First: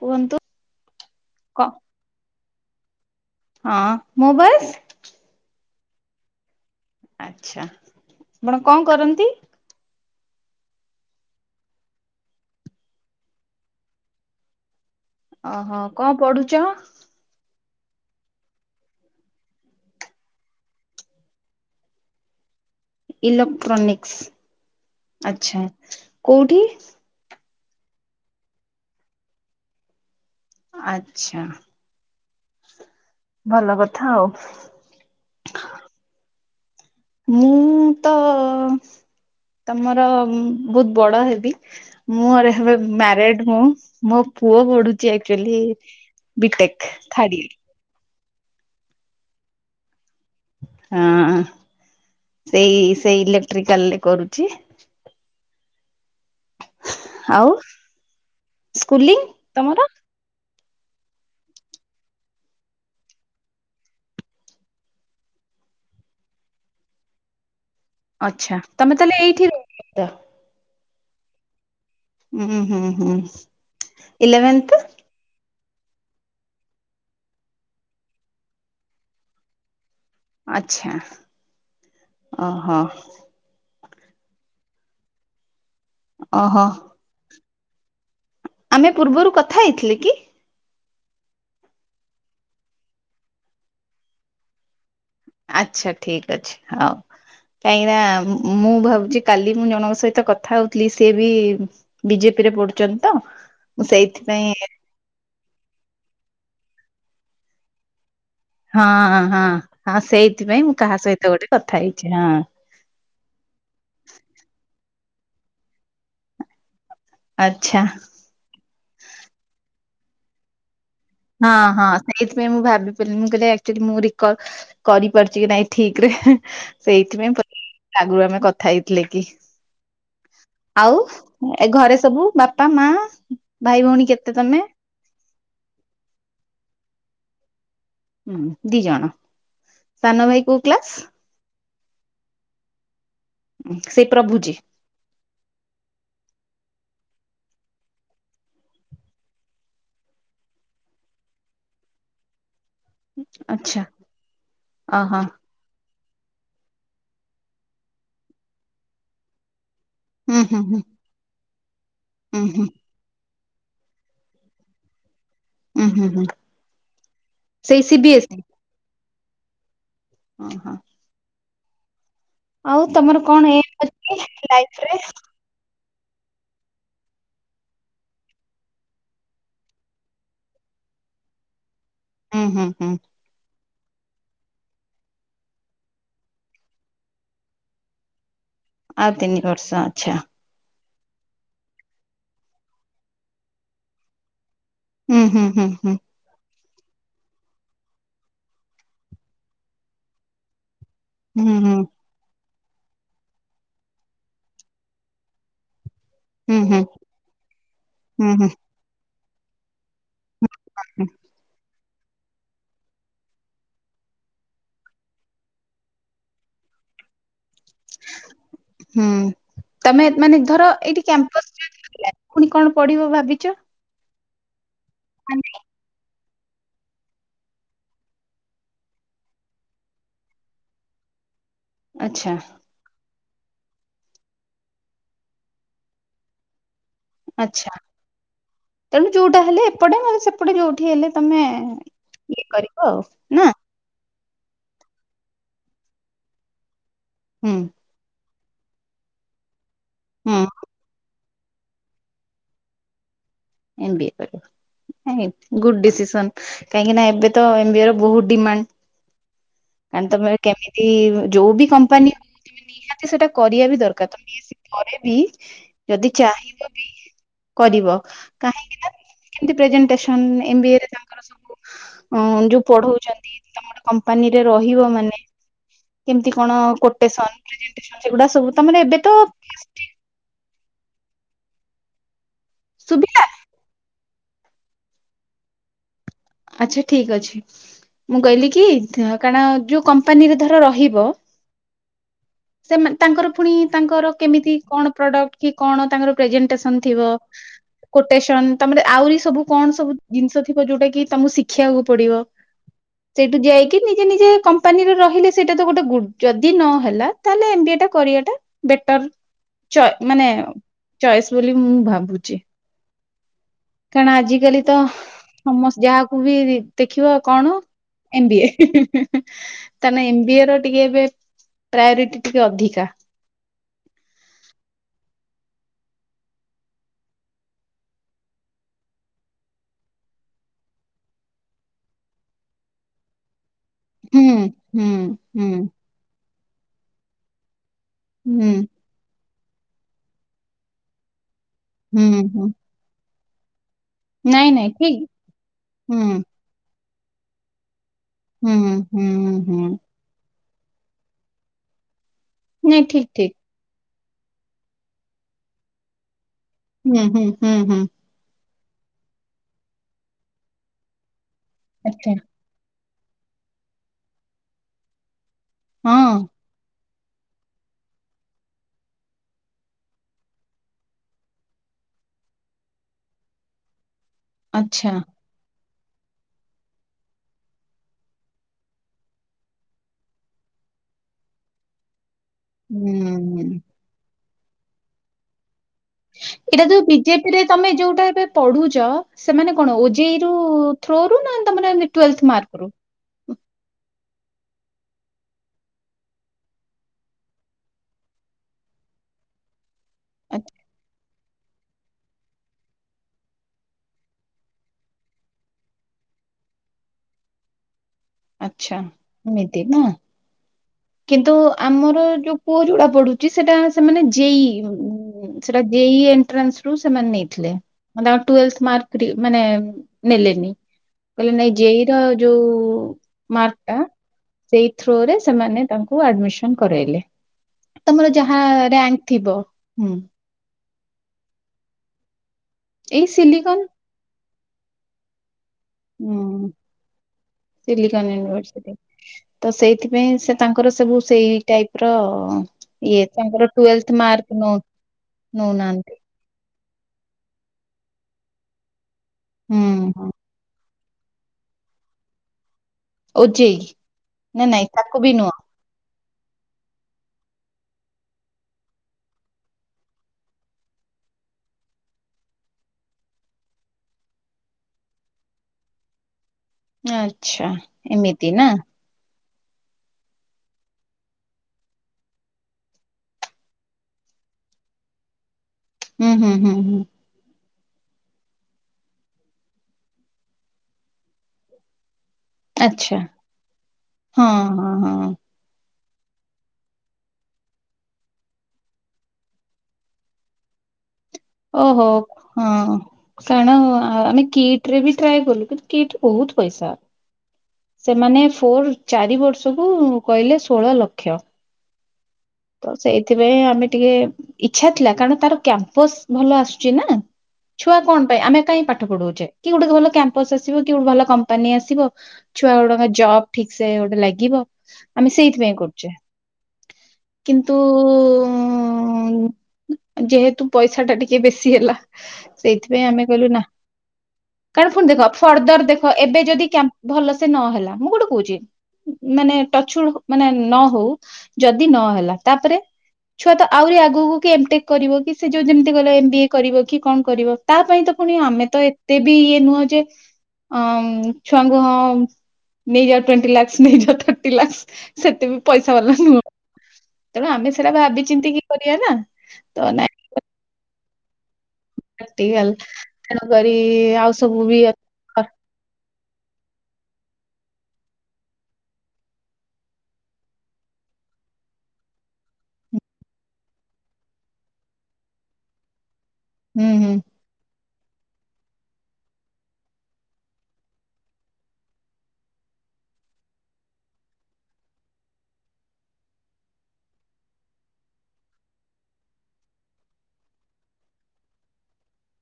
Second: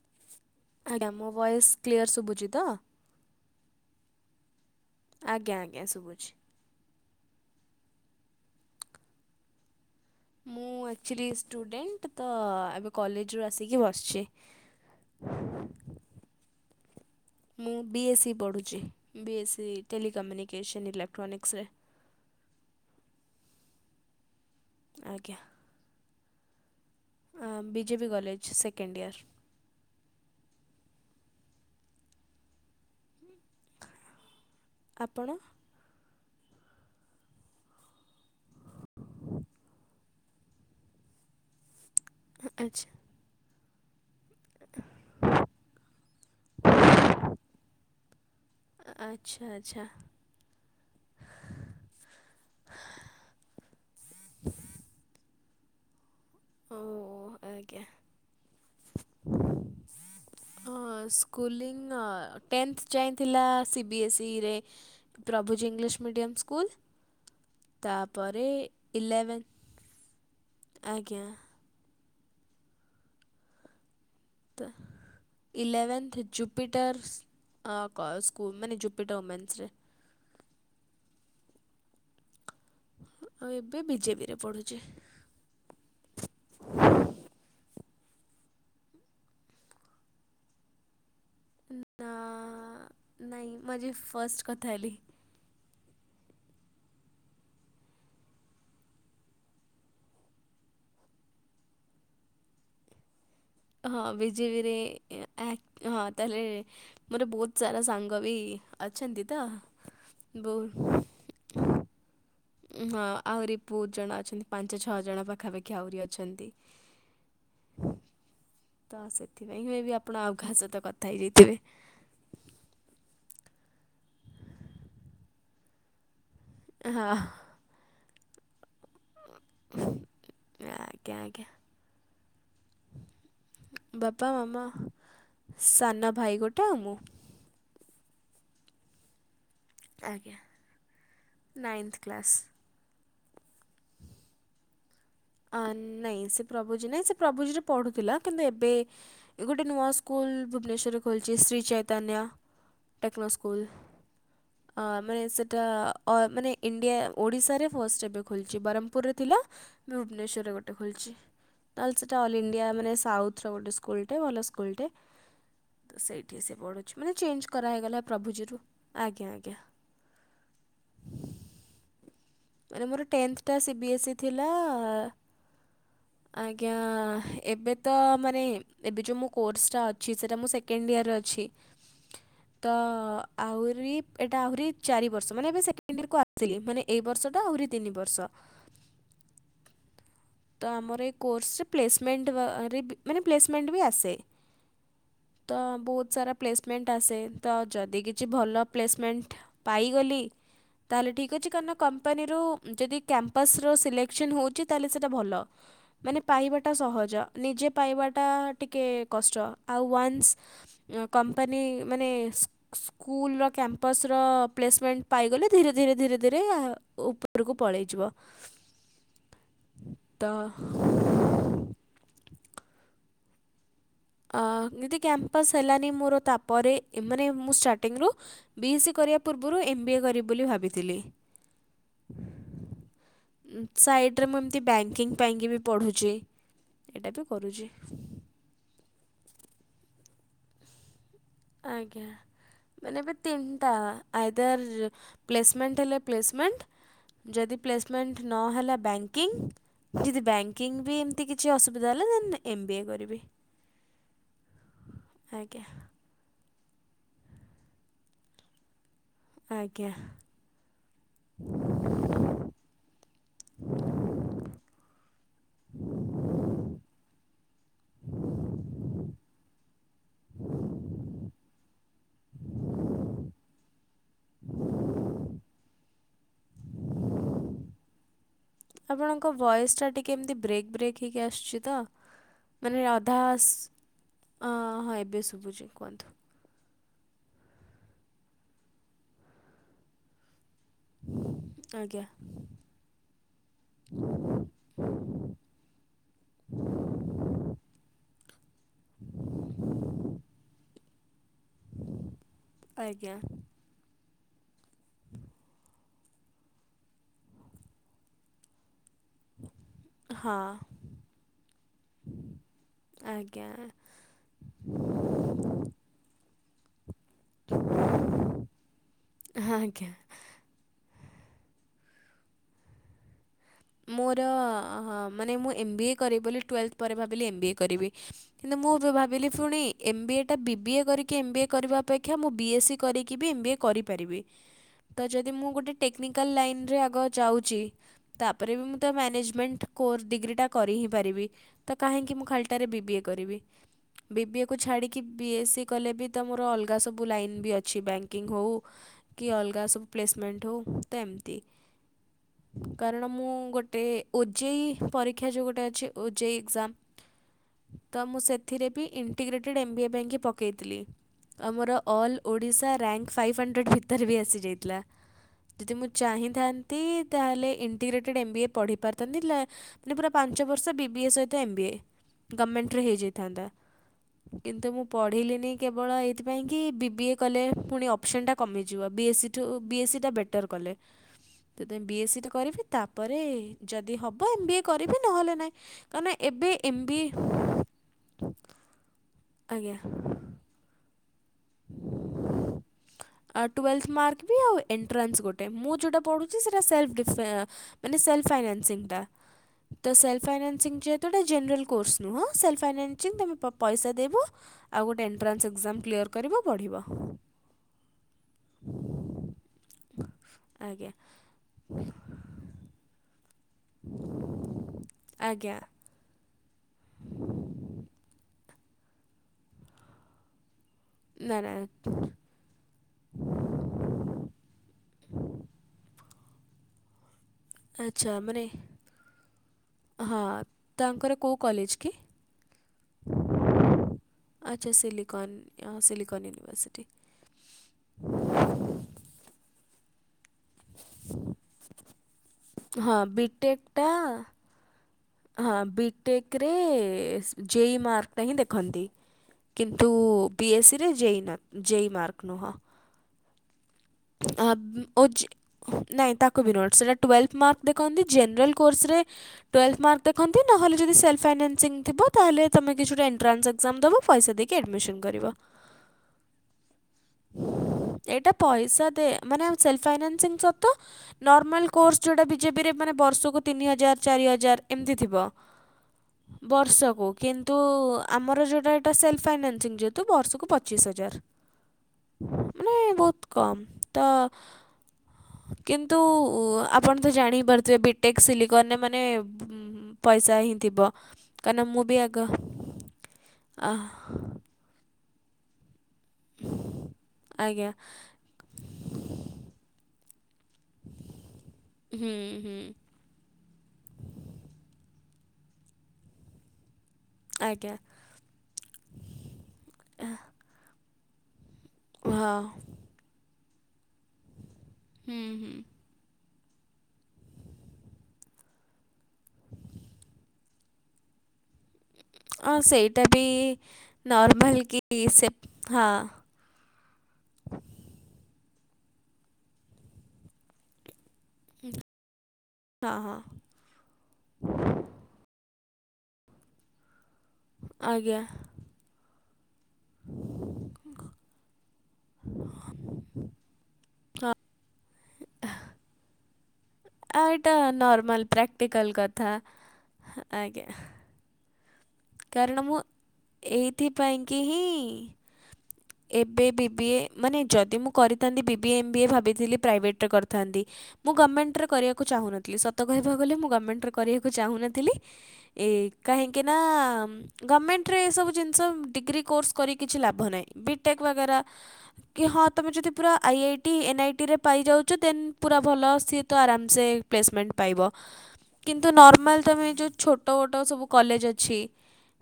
କୁହନ୍ତୁ ଆଜ୍ଞା ମୋ କ ଭଏସ କ୍ଲିୟର ଶୁଭୁଛି ତ। ହଁ ମୁଁ ବସ୍। ଆଜ୍ଞା ଆଜ୍ଞା ଶୁଭୁଛି। ଆଚ୍ଛା ଆପଣ କଣ କରନ୍ତି। ମୁଁ ଆକ୍ଚୁଆଲି ଷ୍ଟୁଡେଣ୍ଟ ତ ଏବେ କଲେଜରୁ ଆସିକି ବସିଛି। ଓହୋ କଣ ପଢୁଛ। ମୁଁ ବି ଏସ୍ ସି ପଢ଼ୁଛି ବି ଏସ୍ସି ଟେଲିିକମ୍ୟୁନିକେସନ୍ ଇଲେକ୍ଟ୍ରୋନିକ୍ସରେ। ଇଲେକ୍ଟ୍ରୋନିକ୍ସ ଆଚ୍ଛା କୋଉଠି। B J B college second year. ଆଛା। ହଁ [inaudible] ଭଲ କଥା ଆଉ। ଆପଣ। ମୁଁ ତ ତମର ବହୁତ ବଡ ହେବି। ମୁଁରେବେ ମ୍ୟାରିଡ ମୁଁ ମୋ ପୁଅ ବଢୁଛି ଆଚୁଆଲି ବିଟେକ୍ ଥାାଡିରେ। ଆଚ୍ଛା ଆଚ୍ଛା। ହଁ ସେଇ ସେଇ ଇଲେକ୍ଟ୍ରିକାଲ ରେ କରୁଛି। ହଉ। ଆଉ ସ୍କୁଂ ତମର। ହ ସ୍କୁଲିଂ ଟେନ୍ଥ ଯାଇଥିଲା ସିବି ଏସ୍ଇରେ। Prabhuji English medium school. ତାପରେ ଆଚ୍ଛା ତମେ ତାହେଲେ ଇଲେଭେନ୍ ଏଇଠି ରହୁଛ। ଆଜ୍ଞା। ହୁଁ ହୁଁ ହୁଁ। ତ ଇଲେଭେନ୍ଥ [unintelligible] ଇଲେଭେନ୍ଥ ଜୁପିଟର୍ ସ୍କୁଲ ମାନେ ଜୁପିଟର୍ ଓମେନ୍ସରେ। ଆଚ୍ଛା ଓହୋ। ଆଉ ଏବେ ବିଜେପିରେ ପଢ଼ୁଛି। ଓହୋ। ଆମେ ପୂର୍ବରୁ କଥା ହେଇଥିଲେ କି। ନା ନାହି ମଜି ଫଷ୍ଟ କଥା ଆଲି। ଆଚ୍ଛା ଠିକ ଅଛି ହଉ। କାହିଁକିନା ମୁଁ ଭାବୁଛି କାଲି ମୁଁ ଜଣଙ୍କ ସହିତ କଥା ହଉଥିଲି ସିଏ ବି ବିଜେପି ରେ ପଡୁଛନ୍ତି ତ। ମୁଁ ହଁ ସେଇଥିପାଇଁ ବିଜେବିରେ ହଁ ତାହେଲେ ମୋର ବହୁତ ସାରା ସାଙ୍ଗ ବି ହଁ ଅଛନ୍ତି ତ ହଁ ହଁ ବହୁ ସେଇଥିପାଇଁ ମୁଁ କାହା ସହିତ ଗୋଟେ କଥା ହେଇଛି ହଁ। ହଁ ଆହୁରି ବହୁତ ଜଣ ଅଛନ୍ତି ପାଞ୍ଚ ଛଅ ଜଣ ପାଖାପାଖି ଆହୁରି ଅଛନ୍ତି। ଆଚ୍ଛା। ତ ସେଥିପାଇଁ ମେ ବି ଆପଣ ଆଉ କାହା ସହିତ କଥ ହଁ ହଁ। ଏଇଥିପାଇଁ ମୁଁ ଭାବି ପାରିଲିନି ମୁଁ କହିଲି ଆକ୍ଚୁଆଲି ମୁଁ ରି କଲ୍ କରିପାରୁଛି କି ନାଇଁ ଠିକ ରେ। ହଁ ସେଇଥିପାଇଁ କହିଲି ଆଗରୁ ଆମେ କଥା ହେଇଥିଲେ କି। ଆଉ ଆଜ୍ଞା ଆଜ୍ଞା ଏ ଘରେ ସବୁ ବାପା ମା ଭାଇ ଭଉଣୀ ବାପା କେତେ ତମେ। ମାମା ସାନ ଭାଇ ଗୋଟେ ଆଉ ମୁଁ। ହୁଏ ଦି ଜଣ ସାନ ଆଜ୍ଞା ଭାଇ କୋଉ କ୍ଲାସ। Ninth class. ଉଁ ସେଇ ପ୍ରଭୁଜି। ଆ ନାଇଁ ସେ ପ୍ରଭୁଜି ନାଇଁ ସେ ପ୍ରଭୁଜି ରେ ପଢୁଥିଲା କିନ୍ତୁ ଏବେ। ଏ ଗୋଟେ ନୂଆ ସ୍କୁଲ ଭୁବନେଶ୍ୱରରେ ଖୋଲିଛି ଶ୍ରୀ ଚୈତନ୍ୟ। ଟେକ୍ନୋ ସ୍କୁଲ ଆଚ୍ଛା ଆ ଅହୋ ମାନେ ସେ। ଟା ଅ ଏ ମାନେ ଇଣ୍ଡିଆ ଓଡିଶାରେ ଫଷ୍ଟ ଏବେ ଖୋଲିଛି ବ୍ରହ୍ମପୁରରେ ଥିଲା। ହୁଁ ଭୁବନେଶ୍ୱର ରେ ହୁଁ ଗୋଟେ ହୁଁ ଖୋଲିଛି ନହେଲେ ସେଇଟା ଅଲ୍ ହୁଁ ହୁଁ ଇଣ୍ଡିଆ ମାନେ ସାଉଥ୍। ର ଗୋଟେ ସ୍କୁଲଟେ ଭଲ ସ୍କୁଲଟେ। ହୁଁ ତ ହୁଁ ହୁଁ ସେଇଠି ସେ ପଢୁଛି ମାନେ ଚେଞ୍ଜ କରା ସେଇ ହେଇଗଲା ସିିବି ଏସ୍ ପ୍ରଭୁଜୀରୁ ଆଜ୍ଞା ଆଜ୍ଞା। ଓ ହଁ। ମାନେ ମୋର ତମର ଟେନ୍ଥ କଣ ଟା M C B S E ଥିଲା। ଲାଇଫରେ ଆଜ୍ଞା ଏବେ ତ ମାନେ। ଏବେ ଯୋଉ ମୋ କୋର୍ସଟା ଅଛି ସେଇଟା ମୁଁ ସେକେଣ୍ଡ ଇୟର୍ର ରେ ଅଛି ହୁଁ ହୁଁ ତ। ହୁଁ ଆହୁରି ଏଟା ଆହୁରି ଚାରି ବର୍ଷ ମାନେ ଏବେ ସେକେଣ୍ଡ ଇଅର କୁ ଆସିଲି ମାନେ ଏଇ ବର୍ଷ। ଆହୁରି ତିନି ବର୍ଷ। ଆଉତିନି ବର୍ଷ ଆଚ୍ଛା। ତ ଆମର ଏଇ କୋର୍ସରେ ପ୍ଲେସମେଣ୍ଟ ବା ରିବି ମାନେ ପ୍ଲେସମେଣ୍ଟ ବି ଆସେ। ହୁଁ ହୁଁ ତ ହୁଁ ହୁଁ ବହୁତ ସାରା। ପ୍ଲେସମେଣ୍ଟ ଆସେ ତ ଯଦି କିଛି ଭଲ ପ୍ଲେସମେଣ୍ଟ ପାଇଗଲି। ତାହେଲେ ଠିକ ଅଛି ହୁଁ କାରଣ ହୁଁ କମ୍ପ ମ୍ପାନିରୁ ଯଦି କ୍ୟାମ୍ପସ ର ସିଲେକ୍ସନ ହଉଛି ତା ହେଲେ ସେଇଟା ଭଲ। ମାନେ ହୁଁ ପାଇବାଟା ହୁଁ ସହଜ ନିଜେ ପାଇବାଟା ହୁଁ ହୁଁ ଟିକେ କଷ୍ଟ। ଆଉ ୱାନ୍ସ କମ୍ପାନୀ ମାନେ। ସ୍କୁଲର କ୍ୟାମ୍ପସର ପ୍ଲେସମେଣ୍ଟ ପାଇଗଲେ ଧୀରେ ଧୀରେ ଧୀରେ ଧୀରେ ଉପ ରକୁ ପଳେଇ ଯିବା ହୁଁ ତମେ ତ। ମାନେ ଧର ଏଇଠି କ୍ୟାମ୍ପସ ପୁଣି କଣ ପଢିବ ଭାବିଛ। ଆଁ ଯଦି କ୍ୟାମ୍ପସ୍ ହେଲାନି ମୋର ତାପରେ। ମାନେ ମୁଁ ଷ୍ଟାର୍ଟିଂରୁୁ ବି ଏସ୍ ସି କରିବା ପୂର୍ବରୁ ଏମ୍ ବି ଏ କରିବି ବୋଲି ଭାବିଥିଲି। ଆଛା। ଉଁ ସାଇଟ୍ ମୁଁ ଏମିତି ବ୍ୟାଙ୍କିଙ୍ଗ୍ ପାଇଁକି ବି ପଢ଼ୁଛି ଏଇଟା ବି କରୁଛି। ଆଚ୍ଛା ତେଣୁ ଯୋଉଟା ହେଲେ ଏପଟେ ନହେଲେ ସେପଟେ ଯୋଉଠି ହେଲେ ତମେ ଇଏ କରିବ ଆଉ ନା। ଆ ଖାଦ୍ୟ ପ୍ଲେସ ମେଣ୍ଟ ହେଲେ ପ୍ଲେସମେଣ୍ଟ ହୁଁ ଯଦି ପ୍ଲେସ ମେଣ୍ଟ ନ ହେଲା ବ୍ୟାଙ୍କିଙ୍ଗ୍ ଯଦି ହୁଁ ବ୍ୟାଙ୍କିଙ୍ଗ୍ ବି ବି କିଛି ଅସୁବିଧା ହେଲା ଦେନ୍ ଏମ୍ ବି ଏ କରିବି। ଏମ୍ ବି ଏ କରିବ ହଁ ଏ ଆଜ୍ଞା ଗୁଡ୍ ଡିସିସନ୍। କାହିଁକି ନା ଏବେ ତ ଏମ ବି ଏ ର ବହୁତ ଆଜ୍ଞା ଡିମାଣ୍ଡ, [unintelligible] କେମିତି ଯୋଉ ବି କମ୍ପାନୀ ନିହାତି ସେଟା କରିବା ବି ଦରକାର, ବି ଏ ସି ପରେ ବି ଯଦି ଚାହିଁବ ବି କରିବ, କାହିଁକି ନା କେମିତି ପ୍ରେଜେଣ୍ଟଟେସନ୍ ଏମ୍ ବି ଏ ରେ ତାଙ୍କର ସବୁ ଯୋଉ ପଢଉଛନ୍ତି, ତମେ ଗୋଟେ କମ୍ପାନୀରେ ରହିବ ମାନେ କେମିତି କଣ କୋଟେସନ, ପ୍ରେଜେଣ୍ଟଟେସନ୍ ସେଗୁଡା ସବୁ ତମର ଏବେ ତ ଆପଣଙ୍କ ଭଏସ୍ ଟା ଟିକେ ଏମିତି ବ୍ରେକ୍ ବ୍ରେକ୍ ହେଇକି ଆସୁଛି ତ। ମାନେ ଅଧା ସୁବିଧା ଆସ୍, ହଁ ଏବେ ଶୁଭୁଛି କୁହନ୍ତୁ। ଆଚ୍ଛା ଠିକ୍ ଅଛି, ମୁଁ କହିଲି କି କାରଣ ଯୋଉ କମ୍ପାନୀରେ ଧର ରହି ହ୍ୟାଲୋ। ଆଜ୍ଞା ସେମାନେ ତାଙ୍କର ପୁଣି ତାଙ୍କର କେମିତି କଣ ପ୍ରଡକ୍ଟ, କି କଣ ତାଙ୍କର ପ୍ରେଜେଣ୍ଟେସନ ଥିବ। କୋଟେସନ, ତାପରେ ଆହୁରି ସବୁ କଣ ସବୁ ଜିନିଷ ଥିବ ଯୋଉଟା କି ତମକୁ ଶିଖିବାକୁ ପଡିବ, ଆଜ୍ଞା ସେଇଠୁ ଯାଇକି ନିଜେ ନିଜେ କ ମ୍ପାନୀରେ ରହିଲେ ସେଇଟା ତ ଗୋଟେ ଯଦି ନ ହେଲା, ତାହେଲେ ଏମ୍ ବି ଏ ଟା କରିଆଟା ବେଟର୍। ଚ ମାନେ ହଁ ଚଏସ ବୋଲି ମୁଁ ଭାବୁଛି। ଆଜ୍ଞା। କାରଣ ଆଜିକାଲି ତ ସମସ୍ତେ ଯାହାକୁ ବି ଦେଖିବ କଣ ଏମ୍ ବି ଏ ଆଜ୍ଞା କାରଣ ଏମ୍ ବି ଏର ଟିକେ ଏବେ ପ୍ରାୟୋରିଟି ଟିକେ ଅଧିକା। ମୋର ମାନେ ମୁଁ ଏମ୍ ବି ଏ କରିବି ବୋଲି, ଟୁଏଲ୍ଥ ପରେ ଭାବିଲି ଏମ୍ ବି ଏ କରିବି। କିନ୍ତୁ ମୁଁ ଭାବିଲି ପୁଣି ଏମ୍ ବି ଏ ଟା, ବି ବି ଏ କରିକି ଏମ୍ ବି ଏ କରିବା ଅପେକ୍ଷା ମୁଁ ବି ଏ ସି କରିକି ବି ଏମ୍ ବି ଏ କରିପାରିବି। ହୁଁ ହୁଁ ତ ଯଦି ମୁଁ ହୁଁ ଗୋଟେ ଟେକ୍ନିକାଲ ଲାଇନ୍ ରେ ଆଗ ଯାଉଛି, ହୁଁ ତାପରେ ବି ମୁଁ ତା ମ୍ୟାନେଜମେଣ୍ଟ କୋର୍ସ ଡ଼ିଗ୍ରୀଟା କରି ହିଁ ପାରିବି। ତ କାହିଁକି ମୁଁ ହୁଁ ହୁଁ ଖାଲିଟାରେ ବିି ବି ଏ କରିବି? ବିି ବି ଏକୁ ଛାଡ଼ିକି ବି ଏ ସି କଲେ ବି ତ ମୋର ଅଲଗା ସବୁ ଲାଇନ୍ ବି ଅଛି। ବ୍ୟାଙ୍କ୍ ବ୍ୟାଙ୍କିଙ୍ଗ ହଉ, କି ଅଲଗା ସବୁ ପ୍ଲେସମେଣ୍ଟ ହଉ ତ ଏମିତି। କାରଣ ମୁଁ ଗୋଟେ ଓ ଜେ ଇ ପରୀକ୍ଷା ଯୋଉ ଗୋଟେ ଅଛି ଓ ଜେ ଇ ଏକ୍ଜାମ୍ ତ ମୁଁ ସେଥିରେ ବି ଇଣ୍ଟିଗ୍ରେଟେଡ୍ ଏମ୍ ବି ଏ ପାଇଁକି ପକେଇଥିଲି। ଆମର ଆଚ୍ଛା। All Odisha rank five hundred ଭିତରେ ବି ଆସିଯାଇଥିଲା। ଯଦି ମୁଁ ହଁ, ଚାହିଁଥାନ୍ତି ତାହେଲେ ଇଣ୍ଟିଗ୍ରେଟେଡ଼୍ ଏମ୍ ବି ଏ ପଢ଼ି ପାରିଥାନ୍ତି, ମାନେ ପୁରା ପାଞ୍ଚ ବର୍ଷ ବି ବି ଏ ସହିତ ଏମ୍ ବି ଏ। ଗମେଣ୍ଟରେ ହେଇଯାଇଥାନ୍ତା, କିନ୍ତୁ ମୁଁ ଆଚ୍ଛା। ପଢିଲିନି କେବଳ ଏଇଥିପାଇଁ କି ବି ବିଏ କଲେ ପୁଣି ଅପସନ୍ଟା କମିଯିବ। ବି ଏ ସି ଠୁ ବି ଏ ସି ଟା ବେଟ ଟର୍ କଲେ। ତେବେ ବି ଏ ସି ଟା କରିବି, ତାପରେ ହୁଁ। ଯଦି ହବ ଏମ୍ ବି ଏ କରିବି ନହେଲେ ନାହିଁ କାରଣ ଏବେ ଏଇଟା ଯୋ ଏମ୍ ବି ଏ ଜେ ପିରେ ତମେ ଯୋଉଟା ଏବେ ପଢୁଛ, ସେ ମାନେ ଆଜ୍ଞା କଣ ଓ ଜେ ଇ ଯୋଉ ଥ୍ରୋରୁ ନା ତମର ଟୁଏଲ୍ଥ ମାର୍କରୁ? ଆଉ ଟୁଏଲ୍ଥ ମାର୍କ ବି, ଆଉ ଏଣ୍ଟ୍ରାନ୍ସ ଗୋଟେ ମୁଁ ଯୋଉଟା ପଢ଼ୁଛି ସେଇଟା ସେଲ୍ଫେ ମାନେ ସେଲ୍ଫ ଫାଇନାସୀଙ୍ଗ ଟା, ସେଲ୍ଫ ଆଚ୍ଛା, ଫାଇଂନାସିଙ୍ଗ ଯେହେତୁ ଜେନେରାଲ କୋର୍ସ୍ ନୁହଁ, ସେଲ୍ଫ ଫାଇଂନାସିଂ ତମେ ପଇସା ଦବ ଆଉ ଗୋଟେ ଏଣ୍ଟ୍ରାନ୍ସ ଏକଜାମ୍ କ୍ଲିୟର କରିବ ପଢିବ। ଆଚ୍ଛା ଏମିତି ନା। ଆଜ୍ଞା କିନ୍ତୁ ଆମର ଯୋଉ ପୁଅ ଯୋଉଟା ପଢ଼ୁଚି, ସେଟା ସେମାନେ ଯେ ଇ ଆଜ୍ଞା ସେଟା ଯେ ଇ ଏଟ୍ରାନ୍ସରୁ ସେମାନେ ନେଇଥିଲେ। ମାନେ ତାଙ୍କ ଟୁଏଲ୍ଥ ମାର୍କ ରି ମାନେ ନେଲେନି। କହିଲେ ନା ନାଇଁ ନା ଜେଇର ଯୋଉ ମାର୍କ ଟା ସେଇ ଥ୍ରୋରେ ସେମାନେ ତାଙ୍କୁ ଆଡମିସନ କରାଇଲେ। ତମର ଆଚ୍ଛା ଯାହା ମାନେ ରାଙ୍କ ଥିବ ହୁଁ। ହଁ ତାଙ୍କର କୋଉଁ କଲେଜ କି? ଏଇ ସିଲିକନ। ଆଚ୍ଛା ସିଲିକନ୍ ସିଲିକନ୍ ହୁଁ ଇନଭର୍ଶିଟି। ସିଲିକନ ୟୁନିଭରସିଟି ତ ସେଇଥିପାଇଁ ସେ ତାଙ୍କର ସବୁ ସେଇ ଟାଇପ ର ହଁ ଇଏ ତାଙ୍କର ବିଟେକ୍ଟା ଟୁଲଥ ମାର୍କ ନଉ ନଉ ନାହାନ୍ତି। ଟେକେ ଜେଇ ମାର୍କଟା ହିଁ ଦେଖନ୍ତି। କିନ୍ତୁ ହୁଁ ହୁଁ ବି ଏସ୍ ସି ରେ ଜେଇ ଜେଇ ମାର୍କ ନୁହଁ। ଓଜେଇ। ନା ଆ ନାଇଁ ତାକୁ ବି ଓଜି, ନୁହଁ ନାଇଁ ତାକୁ ବି ନୁହେଁ ସେଇଟା ଟୁଏଲ୍ ମାର୍କ ଦେଖନ୍ତି ଜେନେରାଲ କୋର୍ସରେ ଟୁଏଲ୍ଥ ମାର୍କ ଦେଖନ୍ତି ନହେଲେ ଯଦି ସେଲ୍ଫ ଫନାନ୍ସିଙ୍ଗି ଥିବ ତାହେଲେ ତମେ କିଛି ଗୋଟେ ଏଣ୍ଟ୍ରାନ୍ସ ଏକ୍ଜାମ ଦେବ ପଇସ ଦେଇ କି ଆଡିମିସନ୍ କରିବ। ଆଛା ଏମିତି ନା। ତା ଦେ ମାନେ ସେଲଫ ଫାଇନାନ୍ସିଂ ସତ ନର୍ମାଲ କୋର୍ସ ଯେଉଁଟା ବିଜେପିରେ ମାନେ ବର୍ଷକୁ ତିନି ହଜାର ଚାରି ହଜାର ଏମିତି ଥିବ। ହୁଁ ହୁଁ ହୁଁ ହୁଁ ବର୍ଷକୁ। କିନ୍ତୁ ଆମର ଯେଉଁଟା ଏଇଟା ସେଲ୍ଫ ଫାଇନାନ୍ସିଂ ଯେହେତୁ ବର୍ଷକୁ ପଚିଶ ହଜାର। ମାନେ ଆଚ୍ଛା ବହୁତ କମ୍ ତ ହଁ ହଁ ହଁ କିନ୍ତୁ ଆପଣ ତ ଜାଣିପାରୁଥିବେ ବିଟେକ୍ ସିଲିକନରେ ମାନେ ହୁଁ। ପଇସା ହିଁ ଥିବ। କାରଣ ମୁଁ ଓହୋ ବି ଆଗ ହଁ କଣ ଆଃ ଆମେ କିଟି ରେ ବି ଟ୍ରାଏ କଲୁ କିଟ୍ ବହୁତ ପଇସା। ଆଜ୍ଞା ସେମାନେ ଫୁଲ୍ ଚାରି ବର୍ଷକୁ କହିଲେ ଷୋଳ ଲକ୍ଷ। ହୁଁ ହୁଁ। ହେଥିପାଇଁ ଆମେ ଟିକେ ଇଛା ଥିଲା କାରଣ ତାର କ୍ୟାମ୍ପସ ଭଲ ଆସୁଛି ନା। ଆଜ୍ଞା ଛୁଆ କଣ ପାଇଁ ଆମେ କାହିଁ ପାଠ ପଢୁଛେ କି ଗୋଟେ ଭଲ କ୍ୟାମ୍ପସ ଆସିବ କି ଗୋଟେ ଭଲ କମ୍ପାନୀ ଆସିବ। ହଁ ଛୁଆ ଗୁଡାଙ୍କ ଜବ ଠିକ ସେ ଗୋଟେ ଲାଗିବ ଆମେ ହୁଁ ହୁଁ ସେଇଥିପାଇଁ କରୁଛେ। କିନ୍ତୁ ଯେହେତୁ ପଇ ଛାଟା ଟିକେ ବେଶୀ ହେଲା। ହଁ ସେଇଥିପାଇଁ ସେଇଟା ଆମେ ବି କହିଲୁ ନା ନର୍ମାଲ କାଣ କି ପୁଣି ଦେଖ ସେ ଫର୍ଦର ହଁ ଦେଖ ଏବେ ଯଦି କ୍ୟମ୍ ଭଲ ସେ ନହେଲା ମୁଁ ଗୋଟେ କହୁଛି ମାନେ ଟଛୁଡ୍ ମାନେ ନ ହଉ ଯଦି ନହେଲା ତାପରେ ହଁ ହଁ ଛୁଆ ତ ଆହୁରି ଆଗକୁ କି ଏମଟେକ୍ କରିବ କି ସେ ଯଉ ଯେମିତି ଗଲେ ଏମ ବି ଏ କରିବ କି କଣ କରିବ ତା ପାଇଁ ତ ପୁଣି ଆଜ୍ଞା ଆମେ ତ ଏତେ ବି ଇଏ ନୁହଁ ଯେ ଅ ଛୁଆଙ୍କୁ ହଁ ନେଇଯା ଟ୍ବେଣ୍ଟିଲାକ୍ଷ ନେଇଯା ଥାଟି ଲାକ୍ସ ସେତେ ବି ପଇସା ବାଲା ନୁହଁ। ଆ ତେଣୁ ଆମେ ଏଇଟା ସେଟା ଭାବି ନର୍ମାଲ ଚିନ୍ତିକି କରିବା ପ୍ରାକ୍ଟିକାଲ ନା କଥା ତ ନାଇଁ ଆଜ୍ଞା। ପ୍ରାକ୍ଟିକାଲ କାରଣ ମୁଁ ତେଣୁକରି ଆଉ ଏଇଥିପାଇ ସବୁ କି ବି ହିଁ ହୁଁ ଏବେ ବି ବିି ଏ ମାନେ ଯଦି ମୁଁ କରିଥାନ୍ତି B B A M BA ଭାବିଥିଲି ପ୍ରାଇଭେଟ୍ ରେ କରିଥାନ୍ତି। ମୁଁ ଗମେଣ୍ଟରେ କରିବାକୁ ଚାହୁଁ ନଥିଲି ସତ କହିବାକୁ ଗଲେ ମୁଁ ଗମେଣ୍ଟରେ କରିବାକୁ ଚାହୁଁନଥିଲି। ଏ କାହିଁକି ନା ହୁଁ ଗମେଣ୍ଟରେ ଏସବୁ ଜିନିଷ ଡିଗ୍ରୀ କୋର୍ସ କରି କିଛି ଲାଭ ନାହିଁ ବିଟେକ୍ ବାଗେରା ହଁ ତମେ ଯଦି ପୁରା I I T, N I T ରେ ପାଇଯାଉଛ ଦେନ୍ ପୁରା ଭଲ ସିଏ ତ ଆରାମସେ। ପ୍ଲେସମେଣ୍ଟ ପାଇବ କିନ୍ତୁ ନର୍ମାଲ ତମେ ଯେଉଁ ଛୋଟ ବୋଟ ସବୁ କଲେଜ ଅଛି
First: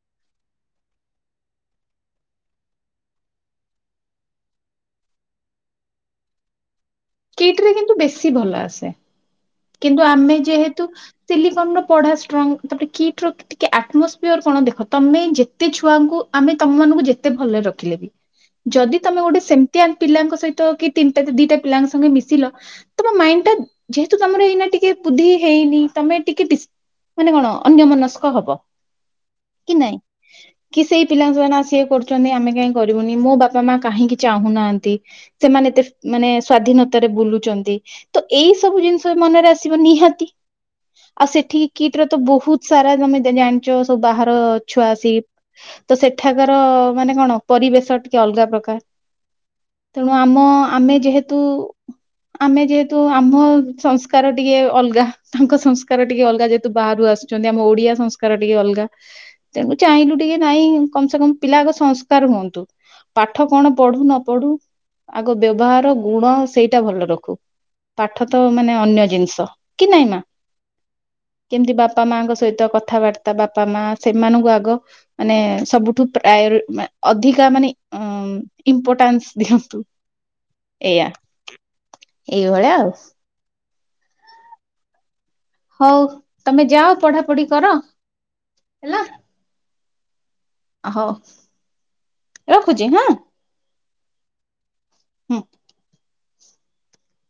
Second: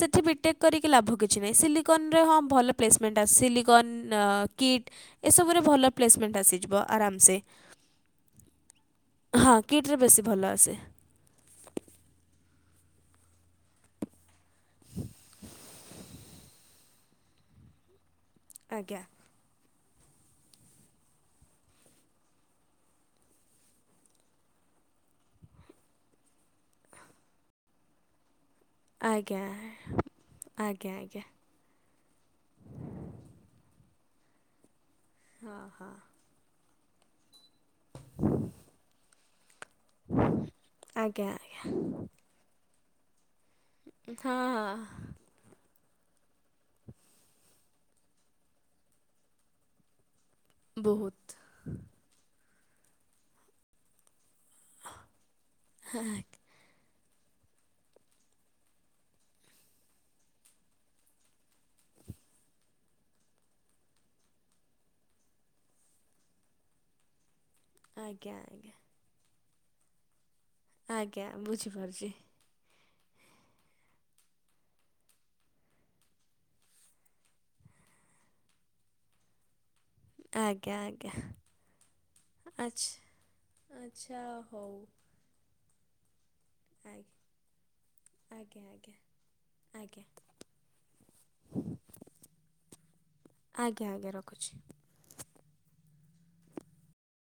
ସେଠି ବିଟେକ୍ କରିକି ଲାଭ କିଛି ନାହିଁ ସିଲିକନରେ ହଁ ଭଲ ପ୍ଲେସମେଣ୍ଟ ଆସେ ସିଲିକନ୍, କିଟ୍। ଏସବୁରେ ଭଲ ପ୍ଲେସମେଣ୍ଟ ଆସିଯିବ ଆରାମସେ କିଟ୍ ରେ କିନ୍ତୁ ବେଶୀ ଭଲ ଆସେ ହଁ କିଟରେ ବେଶୀ ଭଲ ଆସେ। ସିଲିକନ୍ ର ପଢା ଷ୍ଟ୍ରଙ୍ଗ ତାପରେ କିଟ ର ଟିକେ ଆଟମୋସ୍ ପିଅର କଣ ଦେଖ ତମେ ଯେତେ ଛୁଆଙ୍କୁ ଆମେ ତମ ମାନଙ୍କୁ ଯେତେ ଭଲରେ ରଖିଲେ ବି ଯଦି ଆଜ୍ଞା ତମେ ଗୋଟେ ସେମ ତିଆନ୍ ପିଲାଙ୍କ ସହିତ କି ତିନିଟା ଦିଟା ପିଲାଙ୍କ ସଙ୍ଗେ ମିଶିଲ ତମ ମାଇଣ୍ଡ ଟା ତୁ ତମର ଏଇନା ଟିକେ ବୁଦ୍ଧି ହେଇନି ତମେ ଟିକେ ଡିସ୍ ମାନେ କଣ ଅନ୍ୟମନସ୍କ ହବ। ଆଜ୍ଞା କି ନାଇଁ କି ଆଜ୍ଞା ସେଇ ଆଜ୍ଞା ପିଲା ଯୋଉମାନେ ଆସିକି କରୁଥିବେ ଚନେ ଆମେ କାଇଁ କରିବୁନି ମୋ ବାପା ମା କାହିଁକି ଚାହୁଁନାହାନ୍ତି ସେମାନେ ଏତେ ମାନେ ସ୍ଵାଧୀନ ତରେ ବୁଲୁଛନ୍ତି ତ ଏଇ ସବୁ ଜିନିଷ ମନରେ ଆସ୍ ସିବ ନିହାତି ଆଉ ଆଜ୍ଞା ସେଠିକି କିଟର ତ ବହୁତ ସାରା ତମେ ଜାଣି ଯୋଉ ସବୁ ବାହାର ହଁ ହଁ ଛୁଆ ଆସିକି ତ ସେଠାକାର ମାନେ କଣ ପରିବେଶ ଟିକେ ଅଲଗା ପ୍ରକାର। ତେଣୁ ଆମ ଆମେ ବହୁତ ଯେହେତୁ ଆମେ ଯେହେତୁ ଆମ ସଂସ୍ ସଂସ୍କାର ଟିକେ ଅଲଗା ତାଙ୍କ ସଂସ୍କାର ଟିକେ ଅଲଗା ଯେହେତୁ ବାହାରୁ ଆସୁ ଛନ୍ତି ଆମ ଓଡିଆ ସଂସ୍କାର ଟିକେ ଅଲଗା। ତେଣୁ ଚାହିଁଲୁ ଟିକେ ନାଇଁ କମ ସେ କମ ପିଲାଙ୍କ ସଂସ୍କାର ହୁଅନ୍ତୁ। ପାଠ କଣ ପଢୁ ନ ପଢୁ ଆଗ ବ୍ୟବହାର ଗୁଣ ସେଇଟା ଭଲ ରଖୁ। ପାଠ ତ ଆଜ୍ଞା ମାନେ ଆଜ୍ଞା ଅନ୍ୟ ଜିନିଷ କି ନାଇଁ ମା, ଆଜ୍ଞା କେମିତି ବାପା ବୁଝିପାରୁଛି ମାଙ୍କ ସହିତ କଥ ଥାବାର୍ତ୍ତା ବାପା ମା ସେମାନଙ୍କୁ ଆଗ ମାନେ ସବୁଠୁ ପ୍ରାୟର୍ ଅଧିକା ମାନେ ଅ ଇମ୍ପୋର୍ଟାନ୍ସ ଦିଅନ୍ତୁ। ଆଜ୍ଞା ଏଇଆ ଆଜ୍ଞା ଏଇଭଳିଆ ଆଚ୍ ଆଉ ଆଚ୍ଛା ହଉ। ହଉ ତମେ ଯାଅ ଆଜ୍ଞା ପଢ଼ା ପଢ଼ି କର ଆଜ୍ଞା ଆଜ୍ଞା ହେଲା। ଆଜ୍ଞା। ହଉ ରଖୁଛି ହାଁ। ଆଜ୍ଞା ଆଜ୍ଞା ରଖୁଛି। ହୁଁ